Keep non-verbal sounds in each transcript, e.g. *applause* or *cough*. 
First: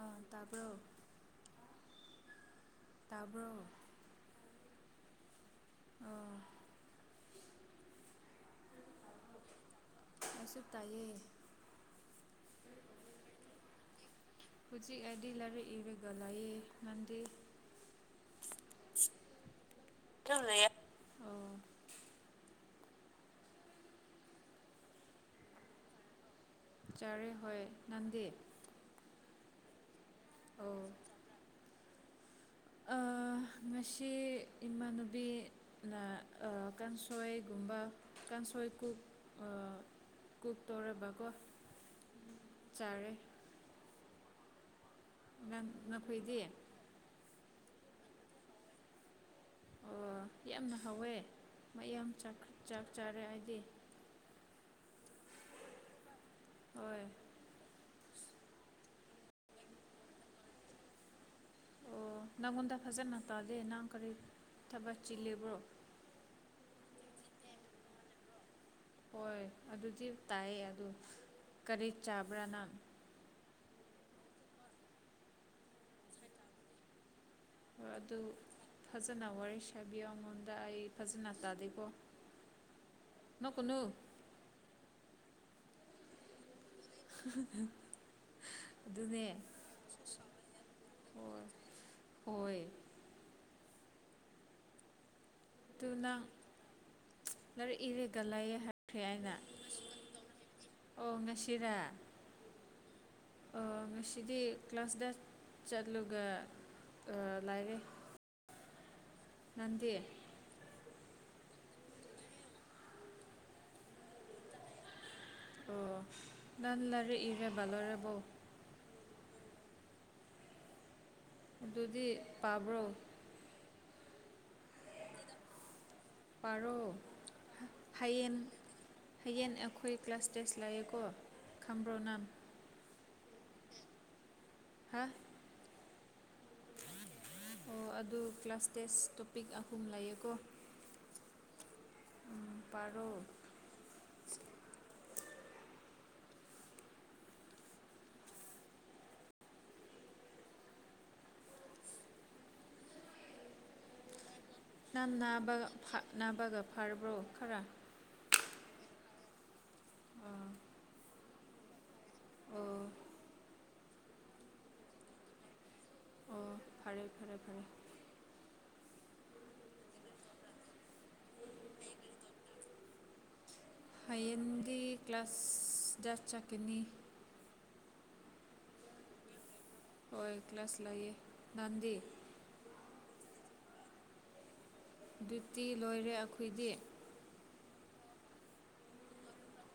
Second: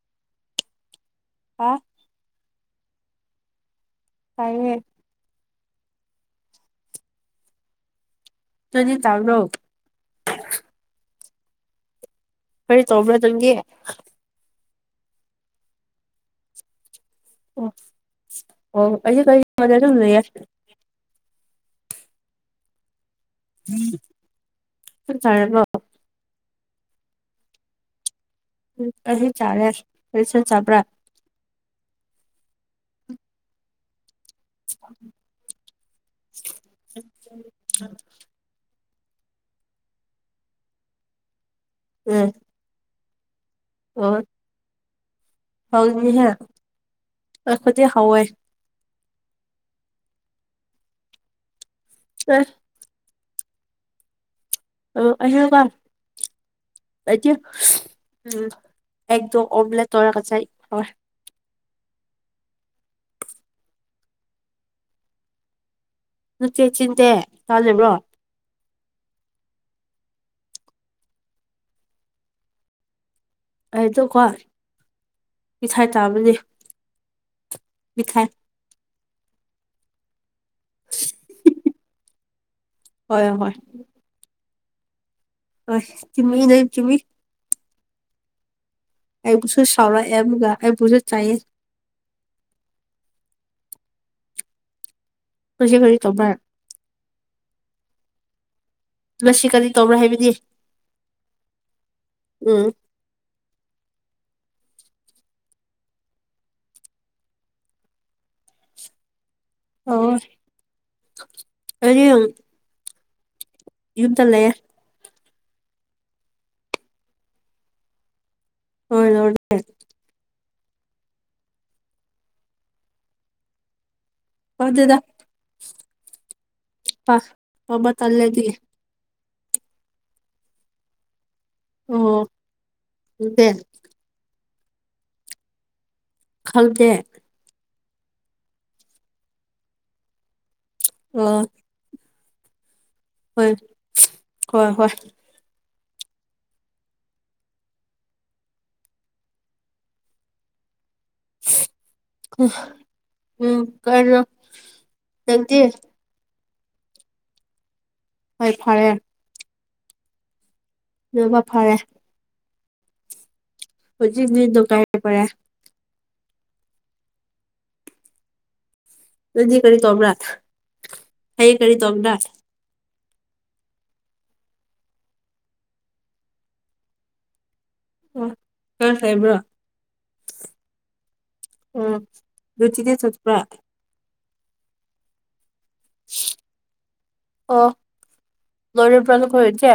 ꯑꯥ ꯇꯥꯕꯔꯣ ꯑꯥ ꯇꯥꯕ꯭ꯔꯣ ꯇꯥꯏꯌꯦ ꯑꯥ ꯅꯪꯗꯤ ꯆꯥꯒꯔꯣ ꯑꯁꯨꯄ ꯇꯥꯏꯌꯦ ꯀꯔꯤ ꯇꯧꯕ꯭ꯔꯥ ꯅꯪꯗꯤ ꯐꯖꯤ ꯑꯥꯏꯗꯤ ꯂꯥꯢꯔꯤꯛ ꯏꯔꯒ ꯂꯩꯌꯦ ꯅꯪꯗꯤ ꯑꯣ ꯑꯣ ꯑꯩꯖꯨ ꯀꯔꯤ ꯕꯗ ꯑꯗꯨꯝ ꯂꯩꯌꯦ ꯑꯣ ꯆꯛ ꯆꯥꯔꯕ ꯆꯔꯦ ꯍꯣꯏ ꯅꯡꯗꯤ ꯎ ꯑꯩꯁꯨ ꯆꯥꯔꯦ ꯀꯔꯤꯁꯟ ꯑꯣ ꯆꯥꯕ꯭ꯔꯥ ꯑꯥ ꯉꯁꯤ ꯏꯃꯥꯟꯅꯕꯤ ꯅ ꯑ ꯀꯥꯡꯁꯣꯏꯒꯨꯝꯕ ꯀꯥꯡꯁꯣꯏ ꯀꯨꯛ ꯑꯥ ꯀꯨꯛ ꯇꯧꯔꯦꯕ ꯀꯣ ꯎꯝ ꯆꯥꯔꯦ ꯑꯣ ꯅꯪ ꯍꯧꯖꯤꯅꯤꯍꯦ ꯅꯈꯣꯏꯗꯤ ꯑꯩ ꯈꯨꯗꯤꯛ ꯍꯧꯋꯦ ꯑꯣ ꯌꯥꯝꯅ ꯍꯥꯎꯋꯦ ꯃꯌꯥꯝ ꯆꯥꯛ ꯑꯦ ꯆꯥꯔꯦ ꯍꯥꯏꯗꯤ ꯑ ꯑꯍꯦꯡꯕ ꯍꯣꯏ ꯂꯩꯇꯦ ꯎꯝ ꯑꯦꯛꯗꯣ ꯑꯣꯕꯂꯦꯛ ꯇꯧꯔꯒ ꯆꯥꯏ ꯍꯥꯎꯋꯦ ꯑꯣ ꯅꯪꯉꯣꯟꯗ ꯐꯖꯅ ꯇꯥꯗꯦ ꯅꯪ ꯀꯔꯤ ꯊꯕꯛ ꯆꯤꯜꯂꯤꯕ꯭ꯔꯣ ꯅꯠꯇꯦ ꯆꯤꯟꯗꯦ ꯇꯥꯜꯂꯤꯕꯔꯣ ꯍꯣꯏ ꯑꯗꯨꯗꯤ ꯇꯥꯏꯌꯦ ꯑꯗꯨ ꯀꯔꯤ ꯆꯥꯕ꯭ꯔꯥ ꯅꯪ ꯑꯩꯗꯣꯀꯣ ꯃꯤꯊꯥꯏ ꯆꯥꯕꯅꯦ ꯍꯣꯏ ꯑꯗꯨ ꯃꯤꯊꯥꯏ ꯐꯖꯅ ꯋꯥꯔꯤ ꯁꯥꯕꯤꯌꯣ ꯑꯩꯉꯣꯟ ꯗ ꯑꯩ ꯐꯖꯅ ꯇꯥꯗꯦꯀꯣ ꯍꯣꯏ ꯍꯣꯏ ꯅꯣꯛꯀꯅꯨ ꯍ ꯆꯤꯃꯤ ꯅ ꯆꯤꯃꯤ *inaudible* *inaudible* ꯑꯗꯨꯅꯦ ꯑꯩꯕꯨꯁꯨ ꯁꯥꯎꯔꯛꯑꯕꯨꯒ ꯑꯩꯕꯨꯁꯨ ꯆꯩ ꯍꯣꯏ ꯍꯣꯏ ꯉꯁꯤ ꯇꯨ ꯀꯔꯤ ꯅꯪ ꯇꯧꯕ꯭ꯔꯥ ꯂꯩꯔꯤꯛ ꯏꯔꯦꯒ ꯂꯩꯌꯦ ꯍꯥꯏ ꯈ꯭ꯔꯦ ꯍꯥꯏꯅ ꯉꯁꯤ ꯀꯔꯤ ꯇꯧꯕ꯭ꯔꯥ ꯍꯥꯏꯕꯗꯤ ꯑꯣ ꯉꯁꯤꯔ ꯎꯝ ꯑꯥ ꯉꯁꯤꯗꯤ ꯀ꯭ꯂꯥꯁꯗꯦꯁ ꯆꯠꯂꯨꯒ ꯂꯥꯏꯔꯤꯛ ꯅꯠꯇꯦ ꯑꯔꯤꯝ *inaudible* ꯌꯨꯝꯗ ꯂꯩꯌꯦ ꯑꯣ ꯅꯪ ꯂꯩꯔꯤꯛ ꯏꯔꯒ ꯂꯣꯢꯔꯕꯣ ꯍꯣꯏ ꯂꯣꯢꯔꯦ ꯑꯗꯨꯗꯤ ꯄꯥꯕ꯭ꯔꯣ ꯄꯗꯦꯗꯥ ꯄꯥꯔꯣ ꯄꯥ ꯄꯥꯕ ꯇꯜꯂꯦ ꯍꯌꯦꯡ ꯑꯩꯗꯤ ꯍꯌꯦꯡ ꯑꯩꯈꯣꯏ ꯀ꯭ꯂꯥꯁ ꯇꯦꯁ ꯂꯩꯌꯦꯀꯣ ꯈꯪꯕ꯭ꯔꯣ ꯑꯣ ꯅꯪ ꯈꯪꯇꯦ ꯍꯥ ꯈꯪꯗꯦ ꯑꯣ ꯑꯗꯨ ꯀ꯭ꯂꯥꯁ ꯇꯦꯁ ꯇꯣꯄꯤꯛ ꯑꯍꯨꯝ ꯂꯩꯌꯦꯀꯣ ꯑꯣ ꯎꯝ ꯄꯥꯔꯣ ꯍꯣꯏ ꯍꯣꯏ ꯍꯣꯏ ꯎꯝ ꯀꯩꯅꯣ ꯅꯪ ꯅꯪꯗꯤ ꯅꯥꯕꯒ ꯅꯥꯕꯒ ꯐꯥꯔꯕ꯭ꯔꯣ ꯈꯔꯥ ꯍꯣꯏ ꯐꯔꯦ ꯑꯥ ꯂꯣꯢꯅꯃꯛ ꯐꯥꯔꯦ ꯑꯣ ꯍꯨꯖꯤꯛꯗꯤ ꯗꯣꯛꯇꯔ ꯑꯣꯏꯒꯔꯦ ꯑꯣ ꯐꯔꯦ ꯐꯔꯦ ꯐꯔꯦ ꯗꯨꯗꯤ ꯀꯔꯤ ꯇꯧꯕꯔꯥ ꯍꯥꯌꯦꯡ ꯀꯔꯤ ꯇꯧꯕꯔꯥ ꯍꯌꯦꯡꯗꯤ ꯀ꯭ꯂꯥꯁ ꯇꯦꯁ ꯆꯠꯀꯅꯤ ꯑꯣ ꯈꯔ ꯍꯩꯕꯔꯣ ꯍꯣꯏ ꯀꯂꯥꯁ ꯂꯩꯌꯦ ꯅꯪꯗꯤ ꯂꯨꯆꯤꯡꯗꯤ ꯆꯠꯄꯔꯥ ꯗꯤꯌꯨꯗꯤ ꯂꯣꯏꯔꯦ ꯑꯈꯣꯏꯗꯤ ꯑꯣ ꯂꯣꯏꯔꯕ꯭ꯔꯥ ꯅꯈꯣꯏ ꯏꯆꯦ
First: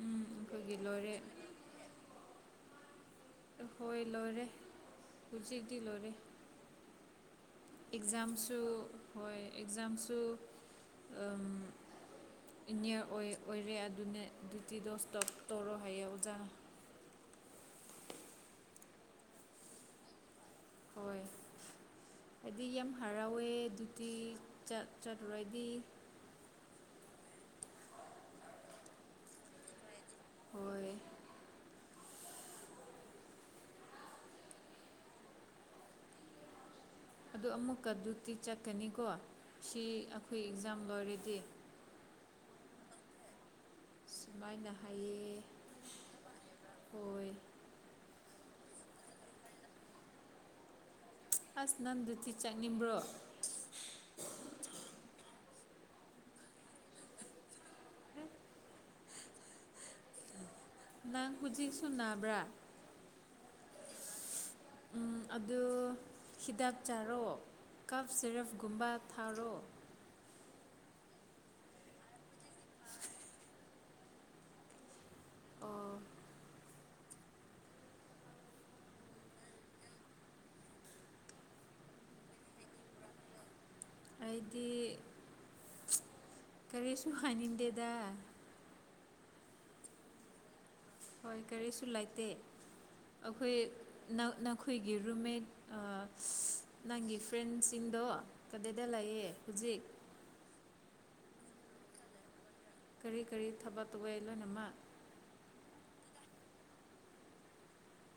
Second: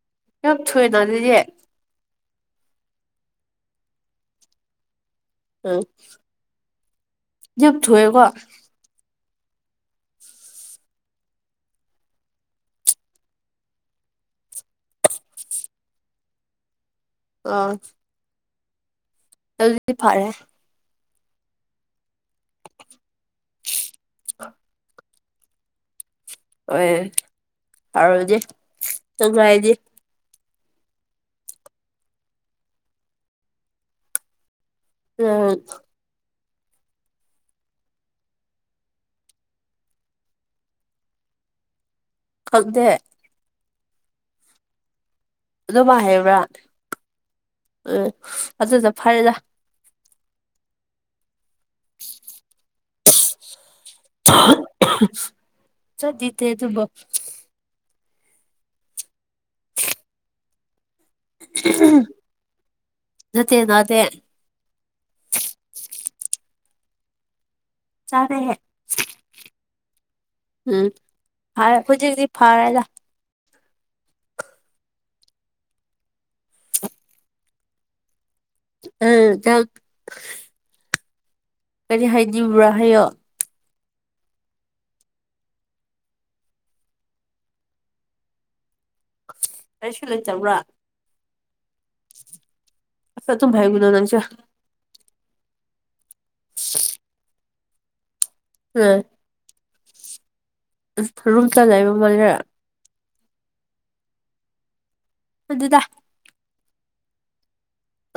ꯎꯝ ꯌꯥꯝ ꯑꯩꯈꯣꯏꯒꯤ ꯊꯨꯏꯑꯦꯅ ꯂꯣꯏꯔꯦ ꯏꯆꯦ ꯍꯣꯏ ꯂꯣꯏꯔꯦ ꯍꯨꯖꯤꯛꯇꯤ ꯎꯝ ꯂꯣꯏꯔꯦ ꯌꯥꯝ ꯊꯨꯏꯌꯦꯀꯣ ꯑꯦꯛꯖꯥꯝꯁꯨ ꯍꯣꯏ ꯑꯦꯛꯖꯥꯝꯁꯨ ꯑꯝ ꯏꯅꯤꯌꯥꯔ ꯑꯣꯏ ꯑꯣꯏꯔꯦ ꯑꯗꯨꯅ ꯗ꯭ꯌꯇꯤ ꯗꯣꯁ ꯇꯣꯞ ꯇꯧꯔꯣ ꯍꯥꯏꯌꯦ ꯑꯣꯖꯥ ꯑꯥ ꯑꯗꯨꯗꯤ ꯐꯔꯦ ꯍꯣꯏ ꯍꯥꯏꯗꯤ ꯌꯥꯝ ꯍꯔꯥꯎꯋꯦ ꯗꯨꯇꯤ ꯆꯠ ꯆꯠꯂꯨꯔꯗꯤ ꯍꯣꯏ ꯐꯔꯗꯤ ꯅꯨꯡꯉꯥꯏꯅꯤ ꯍꯣꯏ ꯎꯝ ꯑꯗꯨ ꯑꯃꯨꯛꯀ ꯑꯗꯨꯇꯤ ꯆꯠꯀꯅꯤꯀꯣ ꯁꯤ ꯑꯩꯈꯣꯏ ꯑꯦꯛꯖꯥꯝ ꯂꯣꯏꯔꯗꯤ ꯈꯪꯗꯦ ꯁꯨꯃꯥꯏꯅ ꯍꯥꯏꯌꯦ ꯑꯗꯨꯃ ꯍꯥꯏꯕ꯭ꯔꯥ ꯍꯣꯏ ꯎꯝ ꯑꯗꯨꯗ ꯐꯔꯦꯗ ꯑꯁ ꯅꯪꯗꯨꯗꯤ ꯆꯠꯅꯤꯡꯕ꯭ꯔꯣ *unintelligible* ꯆꯗꯤꯇꯦ ꯇ ꯅꯪ ꯍꯧꯖꯤꯛ ꯁꯨ ꯅꯕ꯭ꯔꯥ ꯅꯠꯇꯦ ꯅꯥꯇ‌ꯦ ꯑꯗꯨ ꯍꯤꯗꯥꯛ ꯆꯥꯔꯣ ꯀꯞ ꯆꯥꯅꯤꯡꯉꯦ ꯁꯤꯦꯔꯞꯀꯨꯝꯕ ꯊꯥꯔꯣ ꯎꯝ ꯐꯔꯦ ꯍꯧꯖꯤꯛꯖꯤꯛ ꯐꯔꯦꯗ ꯑꯣ ꯎꯝ ꯅꯪ ꯀꯔꯤ ꯍꯥꯏꯅꯤꯡꯕ꯭ꯔꯥ ꯍꯥꯏꯌꯣ ꯑꯩꯗꯤ ꯀꯔꯤꯁꯨ ꯍꯥꯏꯅꯤꯡꯗꯦꯗ ꯀꯩꯁꯨ ꯂꯩꯇꯕ꯭ꯔꯥ ꯍꯣꯏ ꯀꯔꯤꯁꯨ ꯂꯩꯇꯦ ꯑꯁ ꯑꯗꯨꯝ ꯑꯩꯈꯣꯏ ꯍꯥꯏꯒꯅꯣ ꯅꯪꯁꯨ ꯅꯪ ꯅ ꯑꯩꯈꯣꯏꯒꯤ ꯔꯨꯝꯃꯦꯠ ꯑ ꯅꯪꯒꯤ ꯐ꯭ꯔꯦꯟꯁꯤꯡꯗꯣ ꯀꯗ‌ꯦꯗ ꯂꯩꯌꯦ ꯍꯧꯖꯤꯛ ꯑ ꯔꯨꯝ ꯆ ꯂꯩꯕ ꯃꯥꯜꯂꯔ ꯀꯔꯤ ꯀꯔꯤ ꯊꯕꯛ ꯇꯧꯋꯦ ꯂꯣꯏꯅꯃꯛ ꯈꯪꯗ‌ꯦꯗ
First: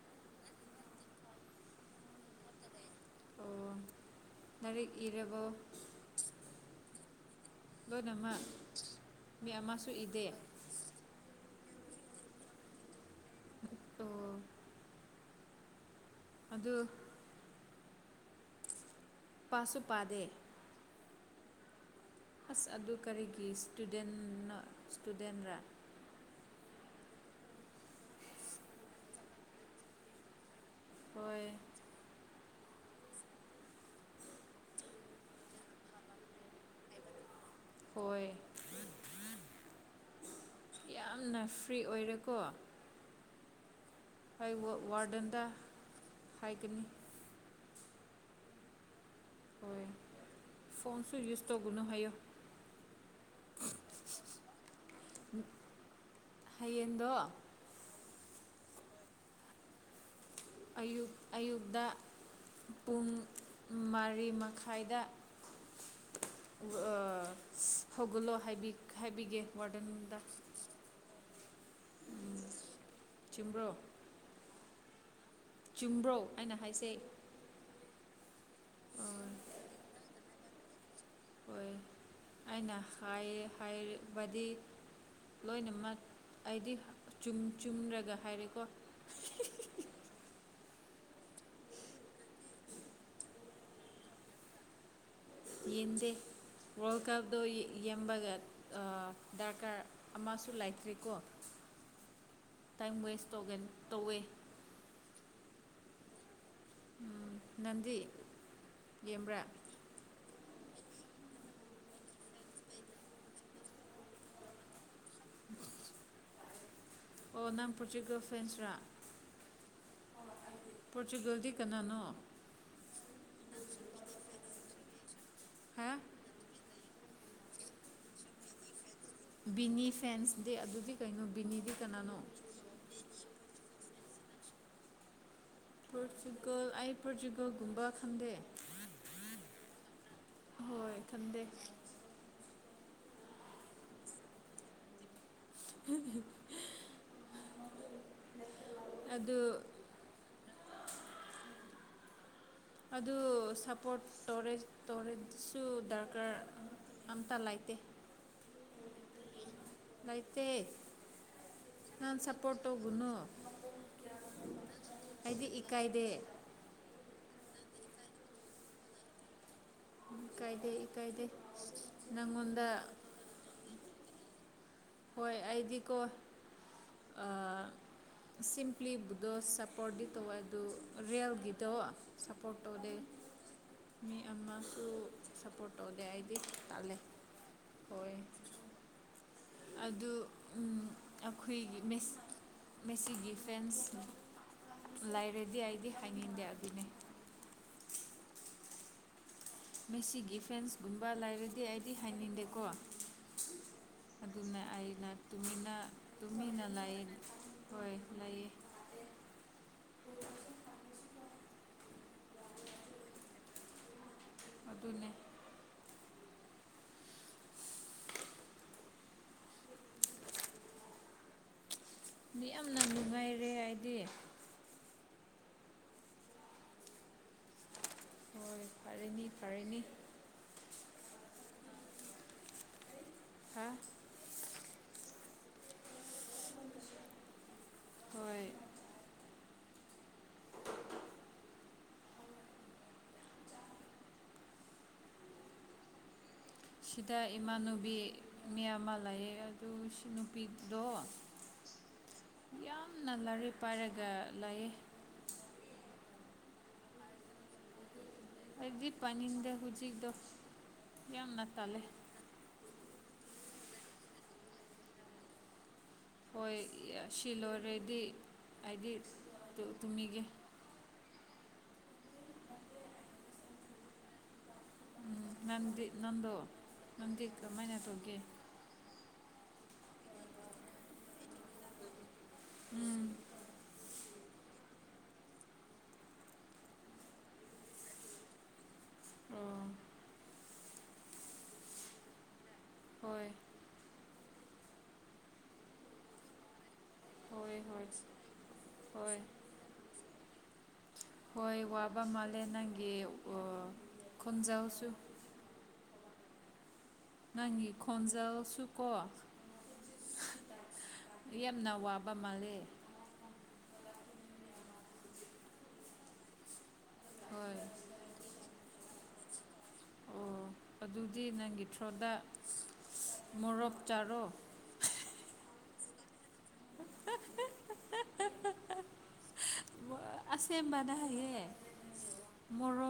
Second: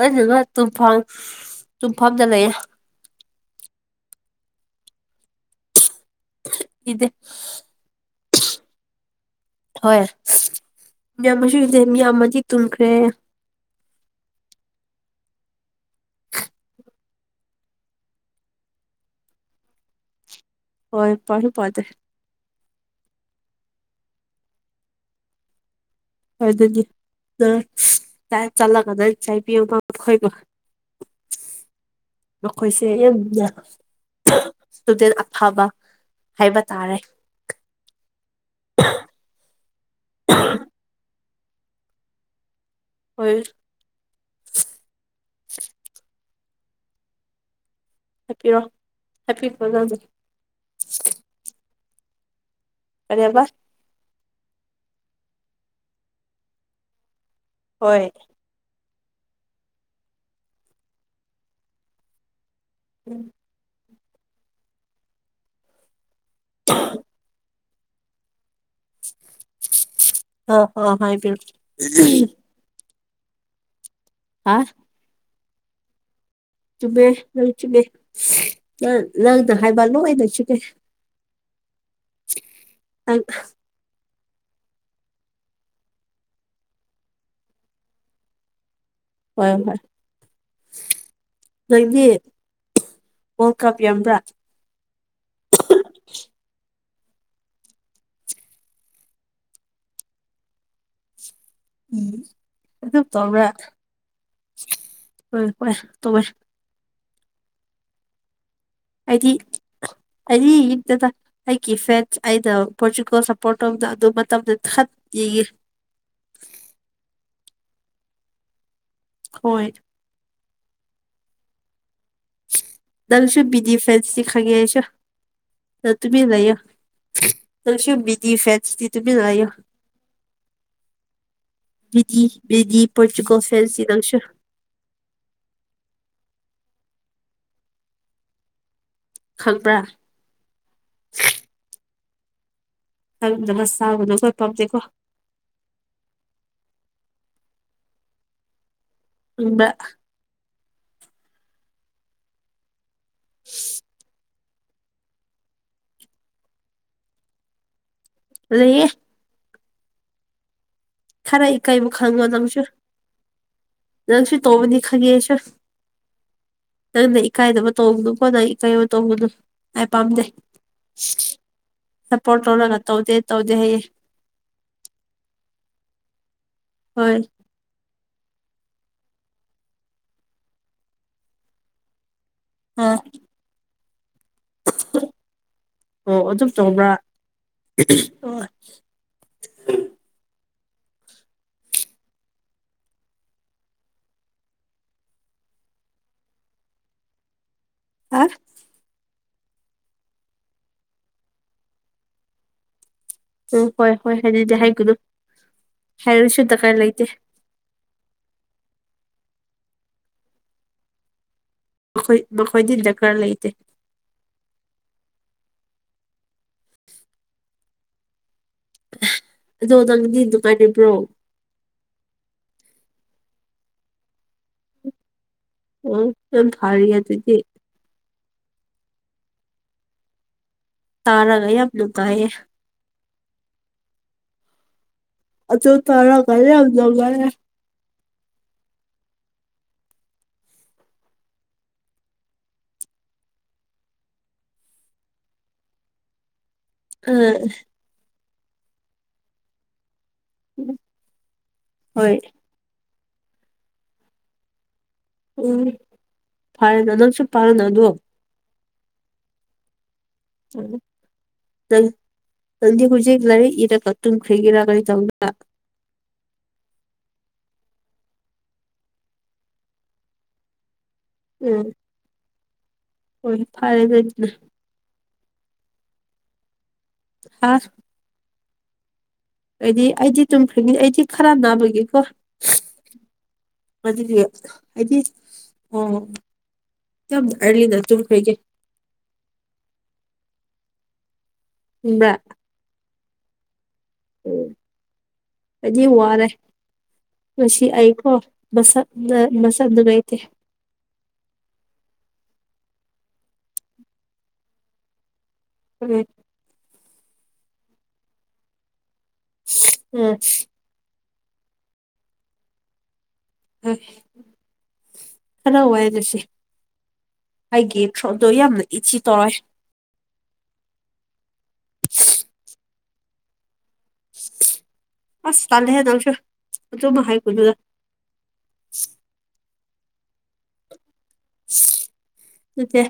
ꯑꯗꯨꯅ ꯇꯨꯝꯐꯝ ꯇꯨꯝꯐꯝꯗ ꯂꯩꯌꯦ ꯑꯣ ꯂꯥꯏꯔꯤꯛ ꯏꯔꯕꯣ ꯏꯗꯦ ꯂꯣꯏꯅꯃꯛ ꯃꯤ ꯑꯃꯁꯨ ꯏꯗꯦ ꯃꯌꯥꯝꯁꯨ ꯏꯁꯦ ꯌꯥꯝꯃꯗꯤ ꯇꯨꯝꯈ꯭ꯔꯦ ꯑꯣ ꯑꯗꯨ ꯄꯥꯁꯨ ꯄꯥꯗꯦ ꯍꯣꯏ ꯄꯥꯁꯨ ꯄꯥꯗꯦ ꯑꯁ ꯑꯗꯨ ꯀꯔꯤꯒꯤ ꯏꯁꯇꯨꯗꯦꯟꯅꯣ ꯏꯁꯇꯨꯗꯦꯟꯔ ꯑꯗꯨ ꯑꯗꯨꯅꯤ ꯆꯥꯏ ꯆꯠꯂꯒ ꯑꯗꯨ ꯆꯥꯏ ꯄ ꯈꯣꯏꯀꯣ ꯍꯣꯏ ꯃꯈꯣꯏꯁꯦ ꯌꯥꯝ ꯅ ꯏꯁꯇꯨꯗꯦꯟ ꯑꯐꯕ ꯍꯥꯏꯕ ꯇꯥꯔꯦ ꯍꯣꯏ ꯌꯥꯝꯅ ꯐ꯭ꯔꯤ ꯑꯣꯏꯔꯦꯀꯣ ꯍꯣꯏ ꯋꯥꯔꯗꯟꯗ ꯍꯥꯏꯒꯅꯤ ꯍꯥꯏꯄꯤꯔꯣꯑꯣ ꯍꯥꯏꯄꯤꯌ ꯐꯖꯒꯦ ꯇꯣꯒꯨꯅ‌ꯣ ꯍꯥꯏꯌꯨ ꯀꯔꯤꯑꯕꯥꯥ ꯍꯌꯦꯡꯗꯣ ꯍꯣꯏ ꯑꯌꯨꯛ ꯑꯌꯨꯛꯗ ꯄꯨꯡ ꯃꯔꯤꯃꯈꯥꯏꯗ ꯍꯧꯒꯨꯜꯂꯣ ꯍꯥꯏꯕꯤ ꯍꯥꯏꯕꯤꯒꯦ ꯋꯥꯔꯗꯟꯗ ꯑ ꯍꯥꯏꯕꯤꯔꯣ ꯆꯨꯝꯕ꯭ꯔꯣ ꯍꯥ ꯆꯨꯝꯕ꯭ꯔꯣ ꯑꯩꯅ ꯍꯥꯏꯁꯦ ꯆꯨꯝꯃꯦ ꯅꯪ ꯆꯨꯝꯃꯦ ꯅꯪ ꯍꯣꯏ ꯅꯪꯅ ꯍꯥꯏꯕ ꯂꯣꯏꯅ ꯆꯨꯝꯃꯦ ꯍꯣꯏ ꯑꯩꯅ ꯅꯪ ꯍꯥꯏꯌꯦ ꯍꯥꯏ ꯕꯗꯤ ꯂꯣꯏꯅꯃꯛ ꯑꯩꯗꯤ ꯆꯨꯝ ꯆꯨꯝꯔꯒ ꯍꯥꯏꯔꯦꯀꯣ ꯍꯣꯏ ꯍꯣꯏ ꯅꯪꯗꯤ ꯋꯥꯔꯜ ꯀꯞ ꯌꯦꯝꯕ꯭ꯔꯥ ꯌꯦꯟꯗꯦ ꯋꯥꯔꯜ ꯀꯞꯗꯣ ꯌꯦ ꯌꯦꯝꯕꯔꯒ ꯗꯔꯀꯥꯔ ꯑꯃꯁꯨ ꯂꯩꯇ꯭ꯔꯤꯀꯣ ꯇꯥꯏꯝ ꯑꯗꯨꯝ ꯋꯦꯁ ꯇꯧꯕ꯭ꯔꯥ ꯇꯧꯒ ꯇꯧꯋꯦ ꯍꯣꯏ ꯍꯣꯏ ꯇꯧꯋꯦ ꯎꯝ ꯅꯟꯗꯤ ꯑꯗꯤ ꯑꯔꯤ ꯏꯗꯗ ꯑꯩꯒꯤ ꯐꯦꯟ ꯑꯩꯩꯅ ꯄꯣꯔꯇꯨꯀꯜ ꯁꯞꯄꯣꯔꯠ ꯇꯧꯕꯗ ꯑꯗꯨ ꯃꯇꯝꯗ ꯊꯠ ꯌꯦ ꯑꯣ ꯅꯪ ꯄ꯭ꯔꯇꯤꯀꯣ ꯐꯦꯟꯁ꯭ꯔꯥ ꯍꯣꯏ ꯄꯣꯔꯆꯨꯒꯜꯗꯤ ꯀꯅꯥꯅꯣ ꯗꯜꯁꯨ ꯕꯤꯗꯤ ꯐꯦꯁꯤ ꯈꯪꯉꯦ ꯑꯩꯁꯨ ꯍꯥ ꯅꯪ ꯇꯨꯃꯤꯟ ꯂꯩꯌꯣ ꯅꯡꯁꯨ ꯃꯤꯅꯤ ꯐꯦꯟꯆꯇꯤ ꯕꯤꯅꯤ ꯐꯦꯟꯁꯗꯤ ꯑꯗꯨꯗꯤ ꯀꯩꯅꯣ ꯕꯤꯅꯤꯗꯤ ꯀꯅꯥꯅꯣ ꯕꯤꯖꯤ ꯄꯔꯆꯨꯒꯣꯜ ꯐꯦꯟꯁꯤꯗꯪꯁꯨ ꯄꯣꯔꯆꯨꯒꯜ ꯑ ꯄꯣꯔꯇꯨꯒꯜꯒꯨꯝꯕ ꯈꯟꯗꯦ ꯈꯪꯕ꯭ꯔꯥ ꯍꯣꯏ ꯈꯟꯗꯦ ꯆꯝꯗꯕ ꯆꯥꯕꯗꯣ ꯈꯣꯏ ꯄꯥꯝꯖꯩꯀꯣ ꯎꯝ ꯑꯗ ꯈꯪꯕ꯭ꯔꯥ ꯑꯗꯨ ꯁꯞꯄꯣꯔꯠ ꯇꯣꯔꯦ ꯇꯣꯔꯦꯖꯁꯨ ꯗꯔꯀꯥꯔ ꯑꯝꯇ ꯂꯩꯇꯦ ꯂꯩꯌꯦ ꯂꯩꯥꯏꯇꯦ ꯈꯔ ꯏꯀꯥꯏꯕ ꯅꯥꯟ ꯈꯪꯉꯣ ꯁꯄꯣꯔꯠ ꯅꯪꯁꯨ ꯇꯧꯒꯨꯅꯨ ꯅꯪꯁꯨ ꯇꯧꯕꯅꯤ ꯈꯪꯉꯦꯁ ꯅꯪꯅ ꯏꯀꯥꯏꯗꯕ ꯇꯧꯕꯗꯨꯣ ꯈꯣꯠꯠꯇ ꯏꯀꯥꯏꯕ ꯇꯧꯕꯗꯨꯣ ꯑꯩ ꯄꯥꯝꯗꯦ ꯏꯀꯥꯏꯗꯦ ꯏꯀꯥꯏꯗꯦ ꯁꯞꯄꯣꯔꯠ ꯇꯧꯔꯒ ꯅꯪꯉꯣꯟꯗ ꯇꯧꯗꯦ ꯇꯧꯗꯦ ꯍꯌꯦꯦ ꯍꯣꯏ ꯑꯩꯗꯤꯀꯣ ꯍꯣꯏ ꯁꯤꯝꯄ꯭ꯂꯤ ꯕꯨꯗꯣꯁ ꯁꯞꯄꯣꯔꯠꯗꯤ ꯇꯧꯋ ꯑꯗꯨ ꯔꯤꯌꯦꯜꯒꯤ ꯇꯧ ꯁꯞꯄꯣꯔꯠ ꯇꯧꯗꯦ ꯑꯥ ꯃꯤ ꯑꯃ ꯁꯨ ꯁꯞꯄꯣꯔꯠ ꯇꯧꯗꯦ ꯑꯣ ꯑꯩꯗꯤ ꯑꯗꯨꯝ ꯇꯧꯕ꯭ꯔꯥ ꯇꯥꯜꯂꯦ ꯍꯣꯏ ꯑꯣ ꯑꯗꯨ ꯑꯩꯈꯣꯏꯒꯤ ꯃꯤꯁ ꯃꯁꯤꯒꯤ ꯐꯦꯟꯁ ꯂꯩꯔꯗꯤ ꯑꯩꯗꯤ ꯍꯥꯏꯅꯤꯡꯗꯦ ꯑꯗꯨꯅꯦ ꯍꯥ ꯃꯁꯤꯒꯤ ꯏꯚꯦꯟꯁꯀꯨꯝꯕ ꯂꯩꯔꯗꯤ ꯑꯩꯗꯤ ꯍꯥꯏꯅꯤꯡꯗꯦꯀꯣ ꯎꯝ ꯍꯣꯏ ꯍꯣꯏ ꯍꯥꯏꯗꯨꯗꯤ ꯑꯗꯨꯅ ꯍꯥꯏꯒꯅꯨ ꯑꯩꯅ ꯍꯥꯏꯔꯁꯨ ꯇꯨꯃꯤꯟꯅ ꯗꯔꯀꯥꯔ ꯂꯩꯇꯦ ꯂꯥꯏꯟ ꯍꯣꯏ ꯍ ꯂꯩꯌꯦ ꯃꯈꯣꯏ ꯃꯈꯣꯏꯗꯤ ꯗꯔꯀꯥꯔ ꯂꯩꯇꯦ ꯑꯗꯨꯅꯦ ꯑꯗꯣ ꯅꯪꯗꯤ ꯗꯨꯀꯥꯟ ꯂꯩꯕ꯭ꯔꯣ ꯃꯤ ꯌꯥꯝꯅ ꯅꯨꯡꯉꯥꯏꯔꯦ ꯍꯥꯏꯗꯤ ꯑꯣ ꯌꯥꯝ ꯊꯥꯔ ꯍꯥꯏ ꯇꯗꯤꯗꯤ ꯍꯣꯏ ꯐꯔꯦꯅꯤ ꯐꯔꯦꯅꯤ ꯇꯥꯔꯥꯒꯥꯏ ꯌꯥꯝ ꯂꯒꯑꯦ ꯍꯥꯥ ꯑꯆꯧ ꯇꯔ ꯈꯔꯦ ꯑꯖꯧꯒꯔꯦ ꯍꯣꯏ ꯁꯤꯗ ꯑꯥ ꯏꯃꯥꯟꯅꯨꯕꯤ ꯃꯤꯌꯥꯝꯃꯥ ꯂꯌꯦ ꯑꯗꯨ ꯁꯤꯅ ꯄꯗꯣ ꯍꯣꯏ ꯌꯥꯝꯅ ꯂꯥꯏꯔꯤꯛ ꯄꯥꯏꯔꯒ ꯂꯩꯌꯦ ꯎꯝ ꯐꯔꯦꯅ ꯅꯪꯁꯨ ꯄꯥꯔꯅ ꯑꯗꯣ ꯍꯥꯏꯗꯤ ꯄꯅꯤꯡꯗ ꯍꯧꯖꯤꯛ ꯗꯣ ꯇ ꯍꯖꯤꯦꯒ ꯂꯔꯦ ꯏꯔ ꯀ ꯇ ꯈꯒꯔꯥꯒ ꯇꯧ ꯍꯣꯏ ꯁꯤ ꯂꯣꯏꯔꯦꯗꯤ ꯍꯥꯏꯗꯤ ꯇꯨꯝꯃꯤꯒꯦ ꯎꯝ ꯍꯣꯏ ꯐꯔꯦ ꯑꯗꯨ ꯑꯗꯨꯅ ꯎꯝ ꯅꯪꯗꯤ ꯅꯪꯗꯣ ꯅꯪꯗꯤ ꯍꯥ ꯀꯃꯥꯏꯅ ꯇꯧꯒꯦ ꯑꯩꯗꯤ ꯑꯩꯗꯤ ꯇꯨꯝꯈ꯭ꯦꯉ ꯑꯩꯗꯤ ꯈꯔ ꯅꯥꯕꯒꯤꯀꯣ ꯎꯝ ꯑꯗꯨꯗꯤ ꯍꯥꯏꯗꯤ ꯑꯣ ꯀꯇ ꯑꯔꯂꯤꯗ ꯆꯨꯝꯈ꯭ꯔꯩꯒꯦ ꯑꯣ ꯕ ꯍꯣꯏ ꯑꯣ ꯀꯖꯤ ꯍꯧꯔꯦ ꯉ ꯍꯣꯏ ꯍꯣꯏ ꯑꯏꯀꯣ ꯃꯁ ꯍꯣꯏ ꯃꯁ ꯑꯗꯨꯗꯨꯒꯥꯏꯇꯦ ꯍꯣꯏ ꯋꯥꯕ ꯃꯥꯜꯂꯦ ꯅꯪꯒꯤ ꯈꯣꯟꯖꯥꯎꯁꯨ ꯎꯝ ꯅꯪꯒꯤ ꯈꯣꯟꯖꯦꯜꯁꯨ ꯀꯣ ꯎꯝ ꯌꯥꯝꯅ ꯋꯥꯕ ꯃꯥꯜꯂꯤ ꯍ ꯍꯔꯥꯎꯔ ꯇꯁ ꯍꯣꯏ ꯍꯥꯏꯒꯦ ꯁꯗꯏ ꯌꯥꯝꯅ ꯏꯆꯤ ꯇꯔꯏ ꯑꯣ ꯑꯗꯨꯗꯤ ꯅꯪꯒꯤ ꯊ꯭ꯔꯣꯗ ꯃꯣꯔꯣꯛ ꯆꯥꯔꯣ ꯑꯁ ꯇꯂꯦ ꯅꯝꯁꯨ ꯑꯗꯨꯃ ꯍꯥꯏ ꯀꯂꯨꯗ ꯑꯁꯦꯕꯅꯍꯦ ꯎ ꯅꯠꯇꯦ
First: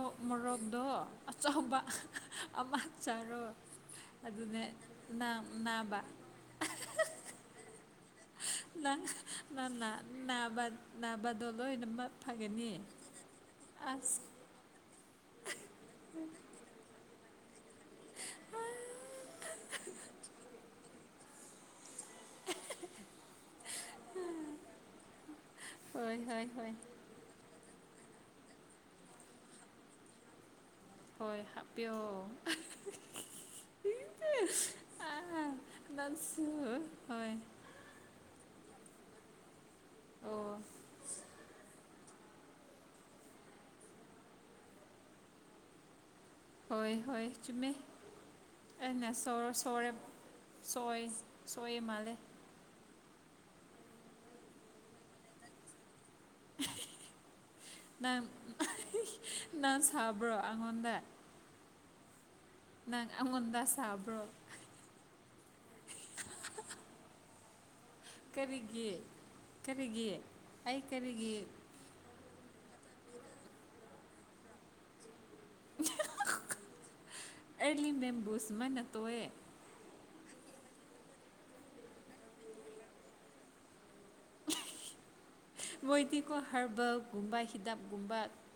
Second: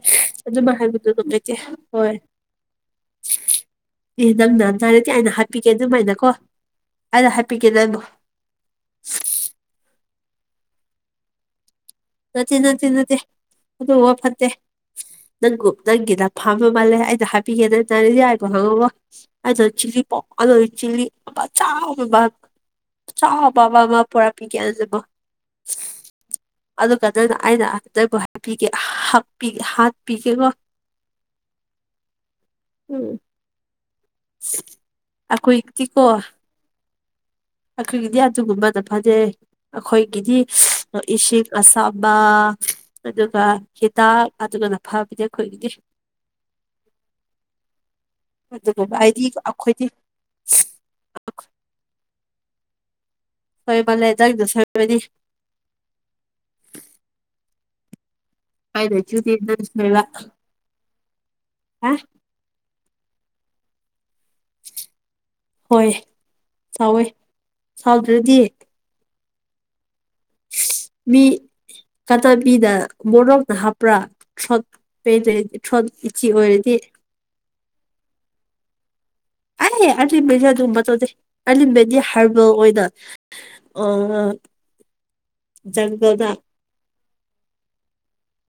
ꯑꯗꯨꯝ ꯃꯣꯔꯣꯛꯗꯣ ꯍꯥꯏꯕꯗꯨ ꯑꯗꯨꯝ ꯂꯩꯇꯦ ꯑꯆꯧꯕ ꯍꯣꯏ ꯑꯃ ꯆꯥꯔꯣ ꯑꯦ ꯅꯪ ꯑꯗꯨꯅꯦ ꯅ ꯅꯟꯗꯥꯔꯗꯤ ꯑꯩꯅ ꯅꯪ ꯍꯥꯞꯄꯤꯒꯦ ꯅꯥꯕ ꯑꯗꯨꯃꯥꯏꯅꯀꯣ ꯑꯗ ꯍꯥꯏꯄꯤꯒꯦ ꯅꯪꯕꯨꯣ ꯅꯪ ꯅ ꯅꯥꯕ ꯅꯥꯕꯗꯂꯣ ꯏꯅꯃ ꯅꯠꯇ ꯅꯠꯇ ꯅꯠꯇꯦ ꯑꯗꯨ ꯋꯥ ꯐꯠꯇꯦ ꯅꯪ ꯅꯪꯒꯤꯗ ꯐꯃ ꯃꯥꯜꯂꯦ ꯑꯩꯗ ꯍꯥꯞꯄꯤꯒꯦꯗ ꯇꯔꯤꯗꯤ ꯌꯥꯏꯕꯣ ꯈꯪꯉ ꯑꯩ ꯆꯤ ꯄꯗꯣ ꯆꯤ ꯆꯕ ꯆ ꯍꯕꯕꯥ ꯃꯥ ꯄꯨꯔꯥ ꯄꯤ ꯀꯦꯖꯕ ꯍꯣꯏ ꯍꯣꯏ ꯍꯣꯏ ꯑꯗꯨꯒ ꯑꯗꯨꯅ ꯑꯩꯅ ꯑꯇꯕꯨ ꯍꯥꯏꯄꯤꯒꯦꯄꯤꯒꯦ ꯍꯥꯠꯄꯤꯒꯦꯀꯣ ꯍꯣꯏ ꯍꯥꯞꯄꯤꯌꯣ ꯎꯝ ꯑꯩꯈꯣꯏꯒꯤꯗꯤꯀꯣ ꯂꯁꯨ ꯍꯣꯏ ꯑꯩꯈꯣꯏꯒꯤꯗꯤ ꯑꯗꯨꯒꯨꯝꯕꯗ ꯐꯖꯩ ꯑꯩꯈꯣꯏꯒꯤꯗꯤ ꯑꯣ ꯏꯁꯤꯡ ꯑꯁꯥꯕ ꯑꯗꯨꯒ ꯍꯤꯗꯥꯛ ꯑꯗꯨꯒꯅ ꯐꯕꯗꯤ ꯑꯩꯈꯣꯏꯒꯤꯗꯤ ꯍꯣꯏ ꯍꯣꯏ ꯆꯨꯝꯃꯦ ꯑꯗꯨꯒꯨꯝꯕ ꯑꯩꯅ ꯑꯩꯗꯤ ꯁ ꯑꯩꯈꯣꯏꯗꯤ ꯁꯣꯔꯦ ꯁꯣꯏ ꯁꯌꯦ ꯃꯥꯂꯦ ꯁꯣꯏꯕꯜꯂꯦꯖꯗ ꯁ ꯃꯅꯤ ꯅꯪ ꯍꯥꯏꯅ ꯆꯨꯗꯦ ꯅꯪ ꯁꯣꯏꯕ ꯁꯥꯕ꯭ꯔꯣ ꯑꯩꯉꯣꯟꯗ ꯍꯥ ꯅꯪ ꯑꯩꯉꯣꯟꯗ ꯁꯥꯕ꯭ꯔꯣ ꯍꯣꯏ ꯁꯋꯦ ꯁꯥꯎꯗ꯭ꯔꯗꯤ ꯀꯔꯤꯒꯤ ꯀꯔꯤꯒꯤ ꯑꯩ ꯀꯔꯤꯒꯤ ꯀꯠꯇꯕꯤꯗ ꯕꯣꯔꯣꯛꯅ ꯍꯥꯞꯄ꯭ꯔꯥ ꯁꯣꯠꯗ ꯁ꯭ꯔꯣꯠ ꯏꯆꯤ ꯑꯣꯏꯔꯗꯤ ꯑꯦꯔꯂꯤ ꯃꯕꯦꯝꯕꯨꯁꯨꯃꯥꯢꯅ ꯇꯣꯛꯑꯦ ꯑꯦ ꯑꯂꯤꯕꯩꯗꯤ ꯑꯗꯨ ꯃꯇꯧꯗꯩ ꯑꯥꯂꯤꯕꯩꯗꯤ ꯍꯥꯔꯕꯦꯜ ꯑꯣꯏꯅ ꯑ *inaudible* ꯖꯪꯒꯜꯗ ꯃꯣꯏꯗꯤꯀꯣ ꯍꯔꯕꯒꯨꯝꯕ ꯍꯤꯗꯞꯒꯨꯝꯕ